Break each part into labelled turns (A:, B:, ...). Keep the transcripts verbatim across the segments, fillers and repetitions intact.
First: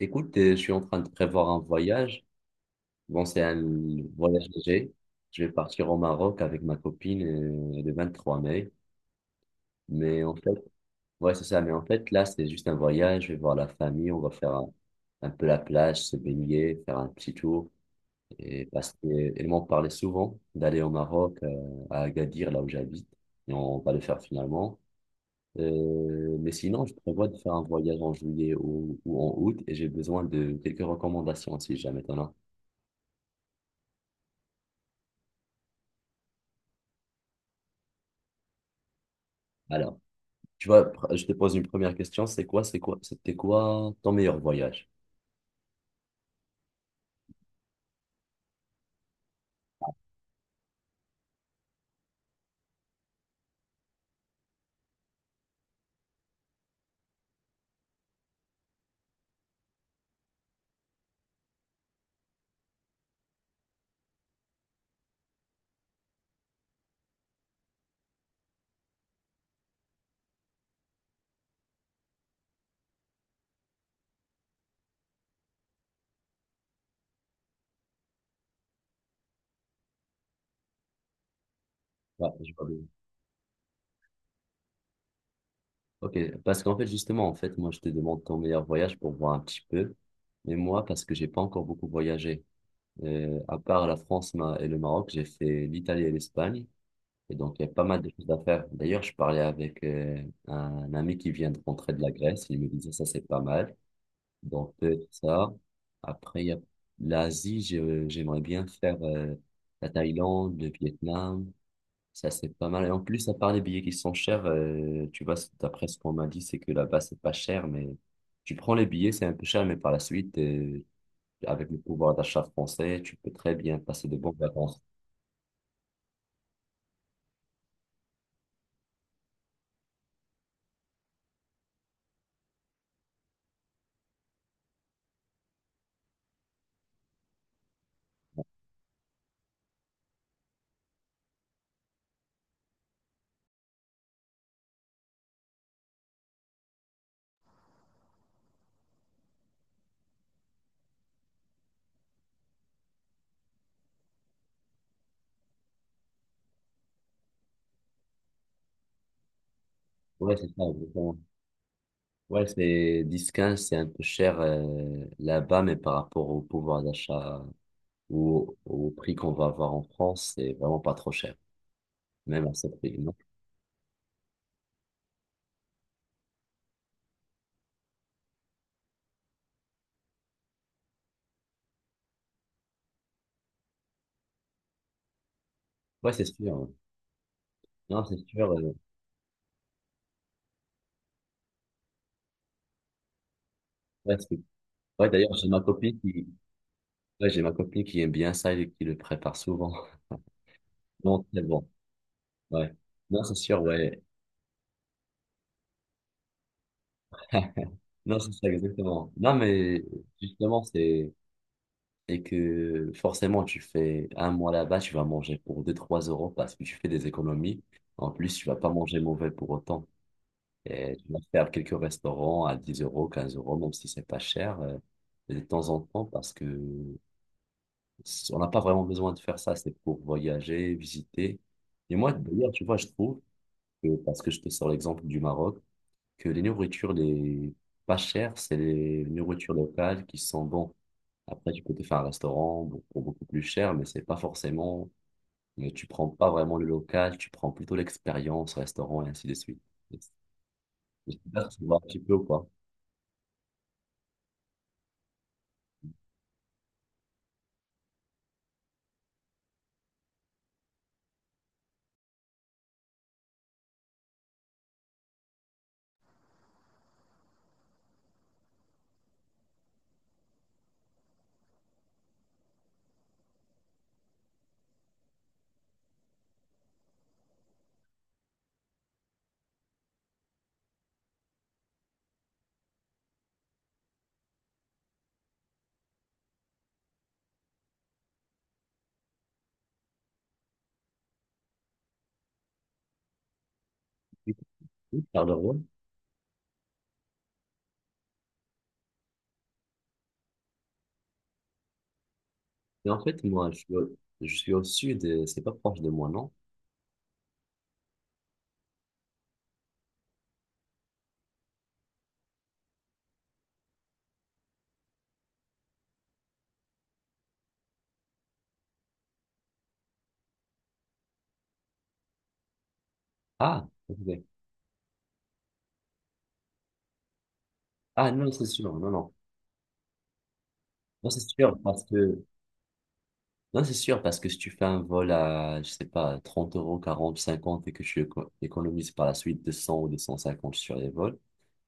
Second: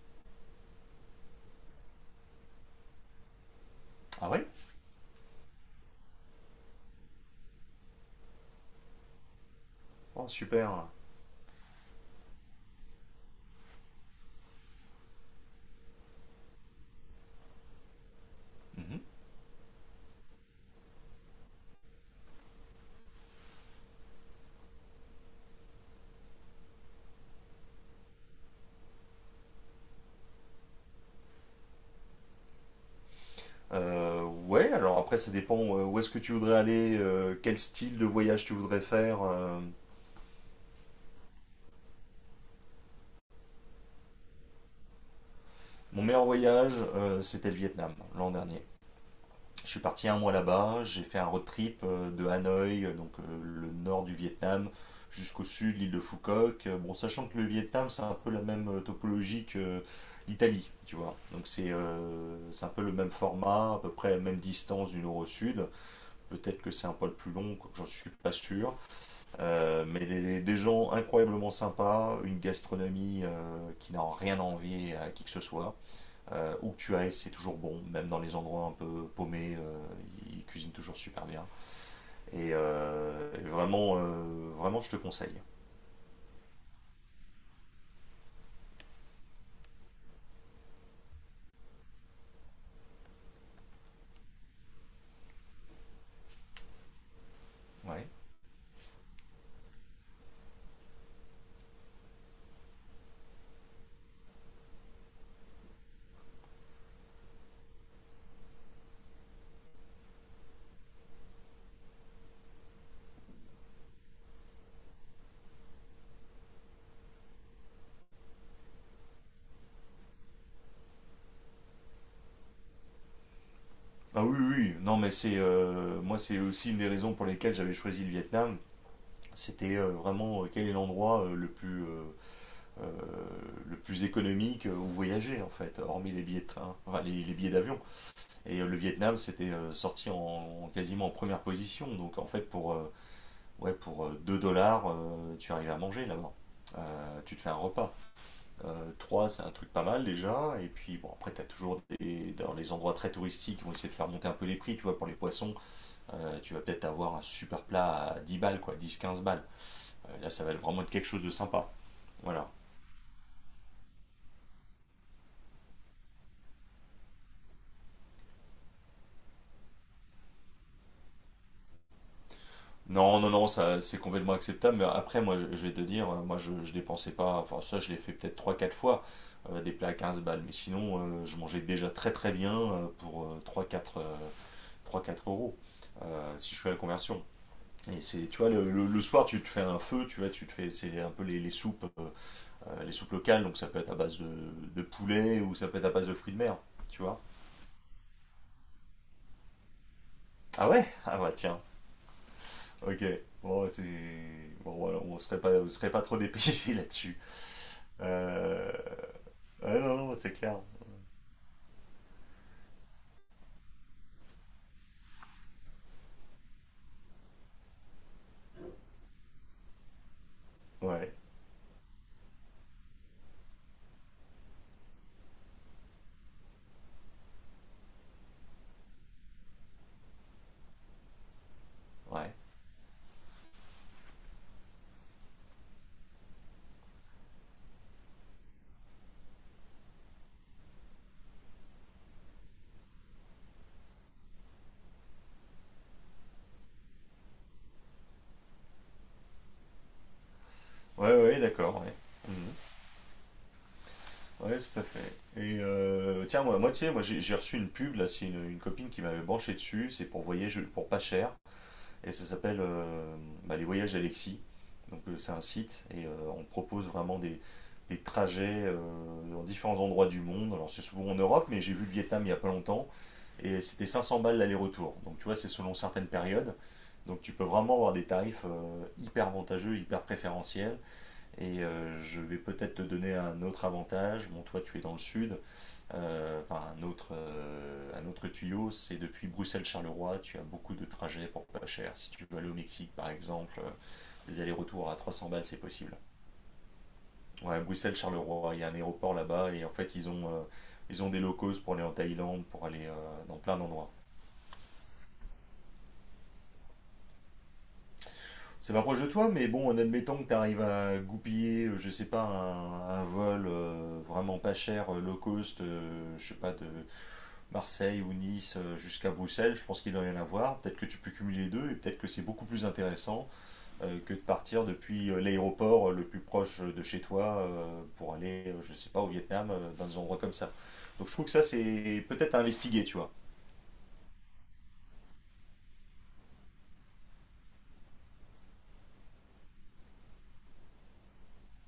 A: Écoute, euh, je suis en train de prévoir un voyage. Bon, c'est un
B: Ah
A: voyage
B: ouais.
A: léger. Je vais partir au Maroc avec ma copine euh, le vingt-trois mai. Mais
B: Oh,
A: en fait,
B: super.
A: ouais, c'est ça. Mais en fait, là, c'est juste un voyage. Je vais voir la famille. On va faire un, un peu la plage, se baigner, faire un petit tour. Et parce
B: Mhm.
A: qu'elle m'en parlait souvent d'aller au Maroc, euh, à Agadir, là où j'habite. Et on va le faire finalement. Euh, mais sinon, je prévois de faire un voyage en juillet ou, ou en août. Et j'ai besoin de quelques recommandations si jamais t'en as.
B: Euh, ouais, alors après, ça dépend euh, où est-ce que tu voudrais aller, euh, quel style de voyage tu voudrais faire. euh.
A: Alors, tu vois, pr- je te pose une première question. C'est quoi, c'est quoi, c'était quoi ton meilleur voyage?
B: Mon meilleur voyage, euh, c'était le Vietnam, l'an dernier. Je suis parti un mois là-bas, j'ai fait un road trip euh, de Hanoï, euh, donc euh, le nord du Vietnam, jusqu'au sud, l'île de Phu Quoc. Euh, Bon, sachant que le Vietnam, c'est un peu la même euh, topologie que euh, l'Italie, tu vois. Donc c'est euh, c'est un peu le même format, à peu près la même distance du nord au sud. Peut-être que c'est un poil plus long, j'en suis pas sûr. Euh, mais des, des gens incroyablement sympas, une gastronomie euh, qui n'a rien à envier à qui que ce soit. Euh, où que tu ailles, c'est toujours bon, même dans les endroits un peu paumés, euh, ils cuisinent toujours super bien.
A: Ouais,
B: Et,
A: je vois bien.
B: euh, et vraiment, euh, vraiment, je te conseille.
A: Ok, parce qu'en fait, justement, en fait, moi, je te demande ton meilleur voyage pour voir un petit peu. Mais moi, parce que j'ai pas encore beaucoup voyagé. Euh, à part la France ma- et le Maroc, j'ai fait l'Italie et l'Espagne. Et donc, il y a pas mal
B: Ouais.
A: de choses à faire. D'ailleurs, je parlais avec euh, un ami qui vient de rentrer de la Grèce. Il me disait, ça, c'est pas mal. Donc, peut-être ça. Après, il y a l'Asie, je- j'aimerais bien faire euh, la Thaïlande, le Vietnam. Ça, c'est pas mal. Et en plus, à part les billets qui sont chers, euh, tu vois, c'est- d'après ce qu'on m'a dit, c'est que là-bas, c'est pas cher, mais tu prends les billets, c'est un peu cher, mais par la suite, euh, avec le pouvoir d'achat français, tu peux très bien passer de
B: Ah
A: bonnes
B: oui, oui, oui.
A: vacances.
B: Non, mais c'est euh, moi, c'est aussi une des raisons pour lesquelles j'avais choisi le Vietnam. C'était euh, vraiment euh, quel est l'endroit euh, le plus euh, euh, le plus économique où voyager en fait, hormis les billets de train, enfin les, les billets d'avion. Et euh, le Vietnam c'était euh, sorti en, en- quasiment en première position, donc en fait pour, euh, ouais, pour euh, deux dollars euh, tu arrives à manger là-bas. Euh, tu te fais un repas. Euh, trois c'est un truc pas mal déjà, et puis bon après tu as toujours des, dans les endroits très touristiques ils vont essayer de faire monter un peu les prix, tu vois pour les poissons, euh, tu vas peut-être avoir un super plat à dix balles quoi, dix quinze balles. Euh, là
A: Ouais,
B: ça
A: c'est
B: va
A: ça,
B: vraiment être quelque
A: exactement.
B: chose de sympa.
A: Ouais,
B: Voilà.
A: c'est dix quinze, c'est un peu cher euh, là-bas, mais par rapport au pouvoir d'achat ou au prix qu'on va avoir en France, c'est vraiment pas trop cher, même à ce prix, non?
B: Non, non, non, ça c'est complètement acceptable. Mais après, moi, je, je vais te dire, euh, moi, je, je dépensais pas. Enfin, ça, je l'ai fait peut-être trois, quatre fois, euh, des plats à quinze balles. Mais sinon, euh, je mangeais déjà très très bien euh, pour euh, trois, quatre euh, trois quatre euros,
A: Ouais, c'est
B: euh,
A: sûr,
B: si je
A: ouais.
B: fais la conversion. Et
A: Non, c'est
B: c'est, tu vois,
A: sûr.
B: le,
A: euh,
B: le- le soir, tu te fais un feu, tu vois, tu te fais, c'est un peu les, les soupes, euh, les soupes locales. Donc, ça peut être à
A: Ouais,
B: base de,
A: c'est-
B: de
A: ouais, d'ailleurs,
B: poulet
A: j'ai
B: ou
A: ma
B: ça peut être à
A: copine
B: base de
A: qui,
B: fruits de mer, tu vois.
A: ouais, j'ai ma copine qui aime bien ça et qui le prépare souvent.
B: Ah ouais? Ah
A: Non,
B: bah
A: c'est
B: tiens,
A: bon. Ouais.
B: ok.
A: Non, c'est sûr,
B: Bon, c'est.
A: ouais.
B: Bon, voilà, on serait pas, on serait pas trop dépaysé là-dessus.
A: Non, c'est ça,
B: Euh...
A: exactement. Non,
B: Ouais,
A: mais
B: non, non, c'est clair.
A: justement, c'est et que forcément, tu fais un mois là-bas, tu vas manger pour deux trois euros parce que tu fais des économies. En plus, tu vas pas manger mauvais pour autant. Et je
B: Ouais,
A: vais faire quelques restaurants à dix euros, quinze euros, même si c'est pas cher, euh, de temps en temps, parce que on n'a pas vraiment besoin de faire ça. C'est pour voyager, visiter. Et moi,
B: ouais.
A: d'ailleurs, tu vois, je trouve que, parce que je te sors l'exemple du Maroc, que les nourritures les pas chères, c'est les nourritures locales qui sont bonnes. Après, tu peux te faire un restaurant pour pour beaucoup plus cher, mais c'est pas forcément, mais tu prends pas vraiment le local, tu prends plutôt l'expérience, restaurant et ainsi de suite.
B: Ouais,
A: Je sais
B: ouais,
A: pas si tu vois un
B: d'accord, ouais.
A: petit peu ou pas.
B: Mhm. Ouais, tout à fait. Et euh, tiens, moi, moi, tu sais, moi, j'ai j'ai reçu une pub, là, c'est une, une copine qui m'avait branché dessus, c'est pour voyage, pour pas cher, et ça s'appelle euh, bah, Les Voyages d'Alexis. Donc, euh, c'est un site, et euh, on propose vraiment des, des trajets euh, dans différents endroits du monde. Alors, c'est souvent en Europe, mais j'ai vu le Vietnam il y a pas longtemps, et c'était cinq cents balles l'aller-retour. Donc, tu vois, c'est selon certaines périodes. Donc tu peux vraiment avoir des tarifs euh, hyper avantageux, hyper préférentiels. Et euh, je vais peut-être te donner un autre avantage. Bon, toi tu es dans le sud. Euh, enfin, un autre, euh, un autre tuyau, c'est depuis Bruxelles-Charleroi, tu as beaucoup de trajets pour pas cher. Si tu veux aller au Mexique par exemple, euh, des allers-retours à
A: Oui,
B: trois cents balles,
A: Charleroi.
B: c'est possible. Ouais, Bruxelles-Charleroi, il y a un aéroport là-bas et en fait ils ont, euh, ils ont des locaux pour aller en Thaïlande, pour aller
A: Mais
B: euh,
A: en fait,
B: dans
A: moi,
B: plein
A: je suis
B: d'endroits.
A: au, je suis au sud, et c'est pas proche de moi, non?
B: C'est pas proche de toi, mais bon, en admettant que tu arrives à goupiller, euh, je sais pas, un, un vol euh, vraiment pas cher, euh, low cost, euh, je sais pas, de Marseille ou Nice euh, jusqu'à Bruxelles, je pense qu'il doit y en avoir. Peut-être que tu peux cumuler les deux et peut-être que c'est beaucoup plus intéressant
A: Ah,
B: euh, que de
A: ok.
B: partir depuis euh, l'aéroport euh, le plus proche de chez toi euh,
A: Ah,
B: pour
A: non,
B: aller,
A: c'est
B: euh,
A: sûr,
B: je sais
A: non,
B: pas, au
A: non.
B: Vietnam, euh, dans des endroits comme ça. Donc
A: Non,
B: je
A: c'est
B: trouve que ça,
A: sûr, parce
B: c'est
A: que,
B: peut-être à investiguer, tu vois.
A: non, c'est sûr, parce que si tu fais un vol à, je sais pas, trente euros, quarante cinquante et que tu éco- économises par la suite deux cents ou deux cent cinquante sur les vols,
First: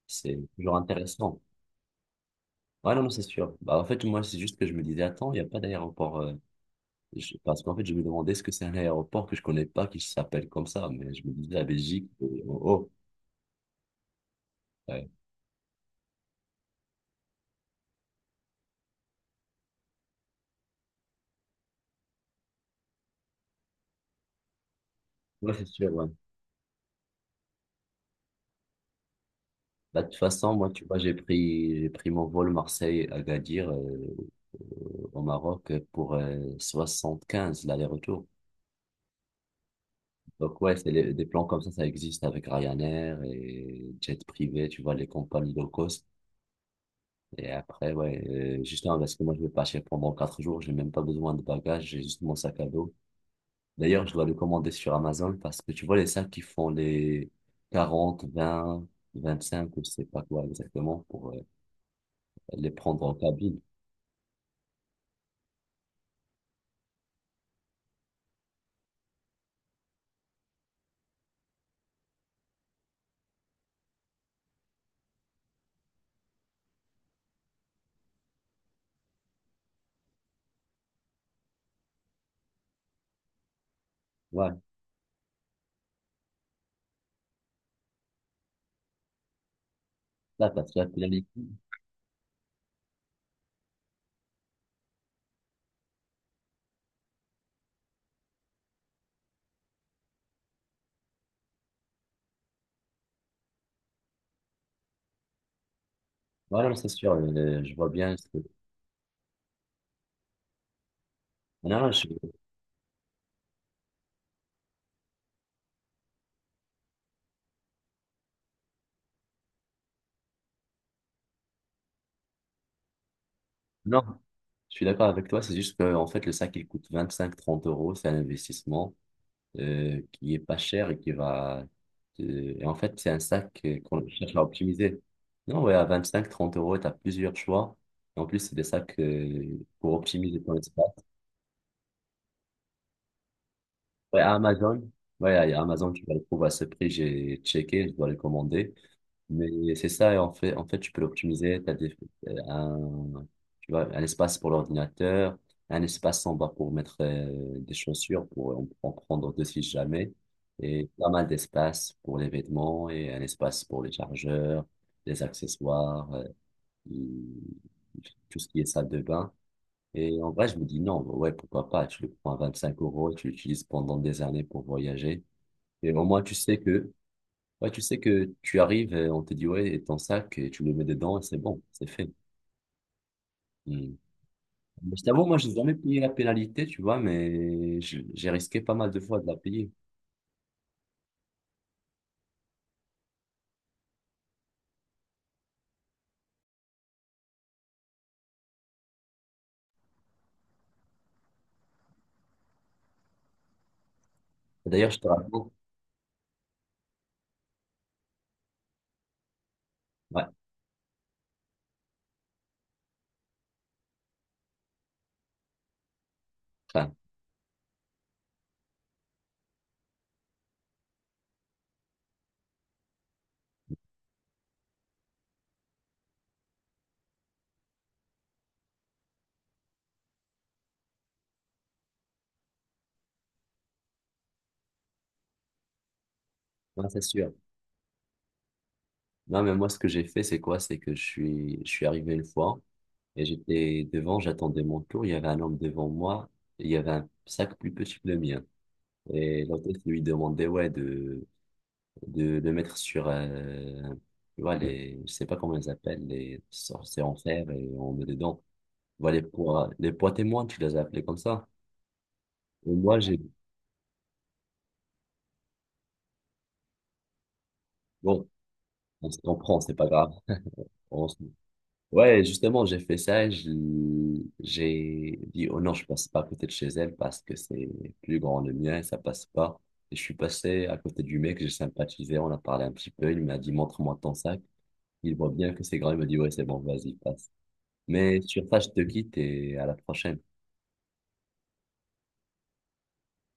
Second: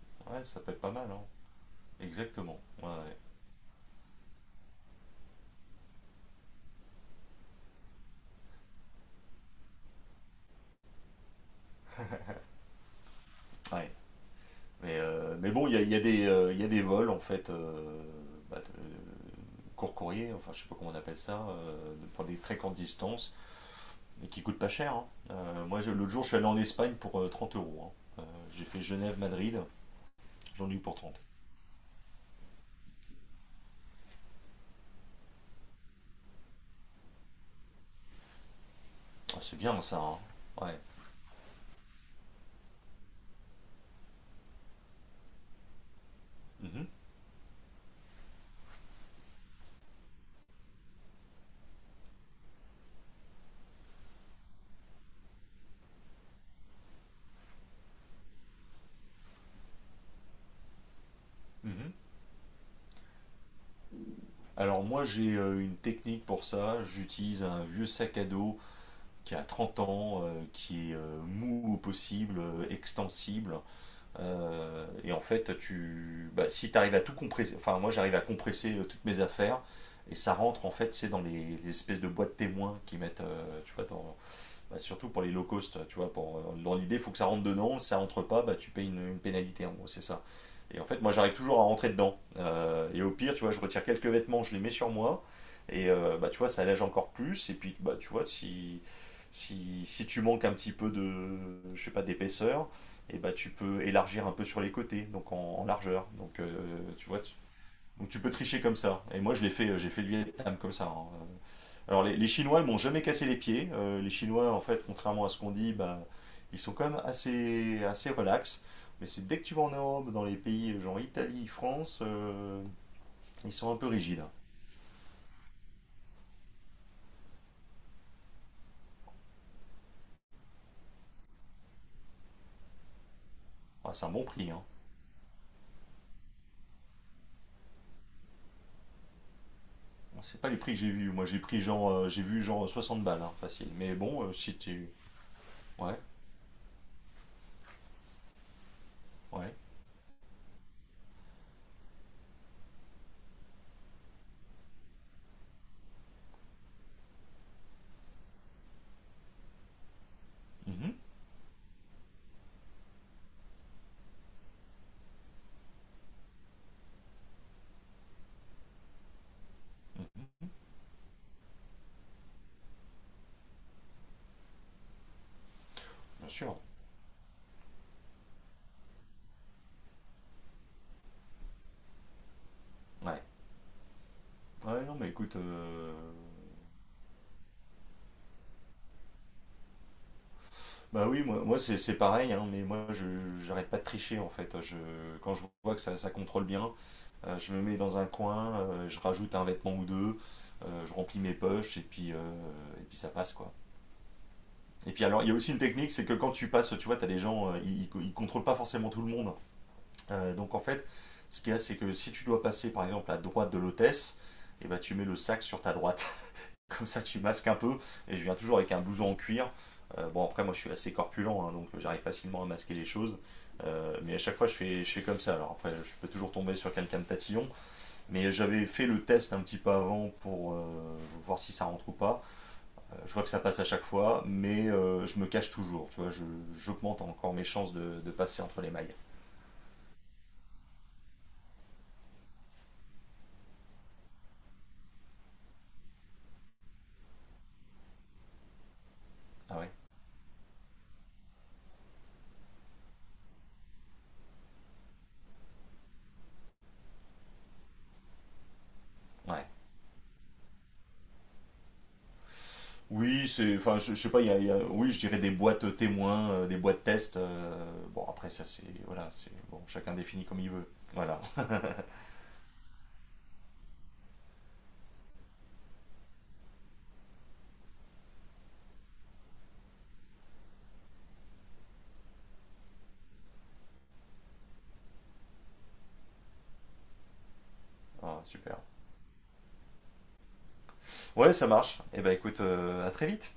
A: c'est
B: Ouais, ça peut
A: toujours
B: être pas mal, hein.
A: intéressant.
B: Exactement. Ouais,
A: Ouais, non, non,
B: ouais.
A: c'est sûr. Bah, en fait, moi, c'est juste que je me disais, attends, il n'y a pas d'aéroport, euh, je- parce qu'en fait, je me demandais, est-ce que c'est un aéroport que je connais pas, qui s'appelle comme ça, mais je me disais, la Belgique, euh, oh, oh.
B: Ouais. Mais,
A: Ouais.
B: euh, mais bon, il y a, il y a des, euh, il y a des vols, en fait, euh, bah, de- court courrier, enfin, je sais pas comment on appelle ça, euh, pour des très courtes distances, et qui coûtent pas cher. Hein.
A: Ouais,
B: Euh,
A: c'est
B: moi, je-
A: sûr, ouais.
B: l'autre jour, je suis allé en Espagne pour euh, trente euros. Hein. Euh, j'ai fait Genève-Madrid,
A: Bah, de toute façon,
B: j'en
A: moi,
B: ai eu
A: tu
B: pour
A: vois, j'ai
B: trente.
A: pris, j'ai pris mon vol Marseille-Agadir euh, au Maroc pour euh, quinze l'aller-retour.
B: Ah, c'est bien, ça, hein.
A: Donc,
B: Ouais.
A: ouais, c'est les- des plans comme ça, ça existe avec Ryanair et jet privé, tu vois, les compagnies low cost.
B: Mhm,
A: Et après, ouais, euh, justement, parce que moi, je vais partir pendant quatre jours, j'ai même pas besoin de bagages, j'ai juste mon sac à dos. D'ailleurs, je dois le commander sur Amazon parce que tu vois, les sacs qui font les quarante vingt 20, vingt-cinq, je sais pas quoi exactement, pour euh,
B: mhm.
A: les prendre en cabine.
B: Alors, moi, j'ai euh, une technique pour ça. J'utilise un vieux sac à dos qui a trente ans, euh, qui est euh, mou au possible, euh, extensible. Euh, et en fait, tu, bah, si tu arrives à tout compresser, enfin moi j'arrive à compresser euh, toutes mes affaires, et ça rentre en fait, c'est dans les, les espèces de boîtes témoins qui mettent, euh, tu vois, dans,
A: Ouais,
B: bah, surtout pour les low cost, tu vois, pour, euh, dans l'idée, il faut que ça rentre dedans, si ça rentre pas, bah, tu payes une, une pénalité, en gros, c'est ça.
A: là, parce que
B: Et en
A: là, tu
B: fait,
A: l'as
B: moi,
A: dit.
B: j'arrive toujours à rentrer dedans. Euh, et au pire, tu vois, je retire quelques vêtements, je les mets sur moi, et euh, bah, tu vois, ça allège encore plus, et puis, bah, tu vois, si, si, si tu manques un petit peu de, je sais pas, d'épaisseur, et bah, tu peux élargir un peu sur les côtés, donc en, en largeur. Donc,
A: Voilà, mais
B: euh,
A: c'est
B: tu
A: sûr,
B: vois, tu,
A: euh, je vois
B: donc
A: bien.
B: tu
A: ce
B: peux
A: que-
B: tricher comme ça. Et moi, je l'ai fait, euh, j'ai fait le Vietnam comme ça. Hein.
A: Non, non,
B: Alors
A: je...
B: les, les Chinois ils m'ont jamais cassé les pieds. Euh, les Chinois en fait, contrairement à ce qu'on dit, bah, ils sont quand même assez, assez relax. Mais c'est dès que tu vas en Europe, dans les pays genre Italie, France, euh, ils sont un peu
A: non,
B: rigides. Hein.
A: je suis d'accord avec toi. C'est juste que, en fait, le sac, il coûte vingt-cinq-trente euros. C'est un investissement euh, qui est pas cher et qui va. euh, Et en fait, c'est un sac euh,
B: Ah,
A: qu'on
B: c'est un bon
A: cherche à
B: prix, hein.
A: optimiser. Non, ouais, à vingt-cinq-trente euros, tu as plusieurs choix. En plus, c'est des sacs euh, pour
B: Bon, c'est
A: optimiser
B: pas
A: ton
B: les prix que j'ai
A: espace.
B: vus. Moi j'ai pris genre, euh, j'ai vu genre soixante balles, hein, facile. Mais
A: Ouais,
B: bon, euh,
A: à
B: si
A: Amazon,
B: tu...
A: ouais, à Amazon,
B: Ouais,
A: tu vas le trouver à ce prix. J'ai checké, je dois le commander.
B: ouais.
A: Mais c'est ça, et en fait, en fait, tu peux l'optimiser. T'as des, euh, un, tu vois, un espace pour l'ordinateur, un espace en bas pour mettre euh, des chaussures, pour en, en prendre deux si jamais, et
B: Mhm,
A: pas mal d'espace pour les vêtements, et un espace pour les chargeurs, les accessoires, euh, et tout ce qui est salle de bain. Et
B: mhm,
A: en vrai, je me dis non, ouais, pourquoi pas, tu le prends à vingt-cinq euros, tu l'utilises pendant des années pour voyager. Et au moins,
B: bien
A: tu
B: sûr.
A: sais que ouais, tu sais que tu arrives, et on te dit, ouais, et ton sac, et tu le mets dedans, et c'est bon, c'est fait.
B: Ouais.
A: Hmm.
B: Ouais, non
A: Mais je
B: mais
A: t'avoue,
B: écoute...
A: moi, j'ai jamais
B: euh,
A: payé la pénalité, tu vois, mais je- j'ai risqué pas mal de fois de la payer.
B: Bah oui, moi, moi c'est c'est pareil, hein, mais moi je j'arrête pas de tricher en fait. Je, quand je vois que ça, ça contrôle bien, Euh, je me mets dans un coin, euh, je rajoute un vêtement ou deux, euh, je remplis mes poches et puis, euh, et puis ça passe quoi.
A: D'ailleurs,
B: Et
A: je
B: puis
A: te
B: alors il y a aussi
A: raconte.
B: une technique, c'est que quand tu passes, tu vois, tu as des gens, euh, ils, ne contrôlent pas forcément tout le monde.
A: Ouais,
B: Euh, donc en fait, ce qu'il y a, c'est que si tu dois passer par exemple à droite de l'hôtesse, et ben, tu mets le sac sur ta droite. Comme
A: enfin,
B: ça tu masques un peu et je viens toujours avec un blouson en cuir. Euh, bon après moi je suis assez corpulent, hein, donc j'arrive facilement à masquer les choses. Euh, mais à chaque fois je fais, je fais comme ça. Alors après je peux toujours tomber sur quelqu'un de tatillon. Mais j'avais fait le test un petit peu avant pour euh, voir si ça rentre ou pas. Euh, je vois que ça passe à chaque fois, mais euh, je me cache toujours. Tu vois, je-
A: ouais,
B: j'augmente
A: c'est sûr.
B: encore mes chances de, de passer entre les mailles.
A: Non, mais moi, ce que j'ai fait, c'est quoi? C'est que je suis, je suis arrivé une fois, et j'étais devant, j'attendais mon tour, il y avait un homme devant moi, et il y avait un sac plus petit que le mien. Et
B: Ah ouais.
A: l'hôtesse lui demandait, ouais, de, de le mettre sur, euh, tu vois, les, je sais pas comment ils appellent, les sorts, c'est en fer et on met dedans. Voilà, les
B: Ouais.
A: poids, les poids témoins, tu les as appelés comme ça. Et moi, j'ai,
B: Oui, c'est, enfin, je, je sais pas, il y a, il y a- oui, je dirais des boîtes témoins, euh, des boîtes tests. euh, Bon,
A: bon,
B: après, ça, c'est, voilà,
A: on se
B: c'est,
A: comprend,
B: bon,
A: c'est pas
B: chacun
A: grave.
B: définit comme il veut.
A: On se-
B: Voilà.
A: Ouais, justement, j'ai fait ça, et je- j'ai dit, oh non, je passe pas à côté de chez elle parce que c'est plus grand le mien, ça passe pas. Et je suis passé à côté du mec, j'ai sympathisé, on a parlé un petit peu, il m'a dit, montre-moi ton sac. Il voit bien que c'est grand, il me dit, ouais, c'est bon, vas-y, passe.
B: Ah,
A: Mais sur
B: super.
A: ça, je te quitte et à la prochaine.
B: Ouais, ça marche. Eh ben, écoute, euh, à très vite.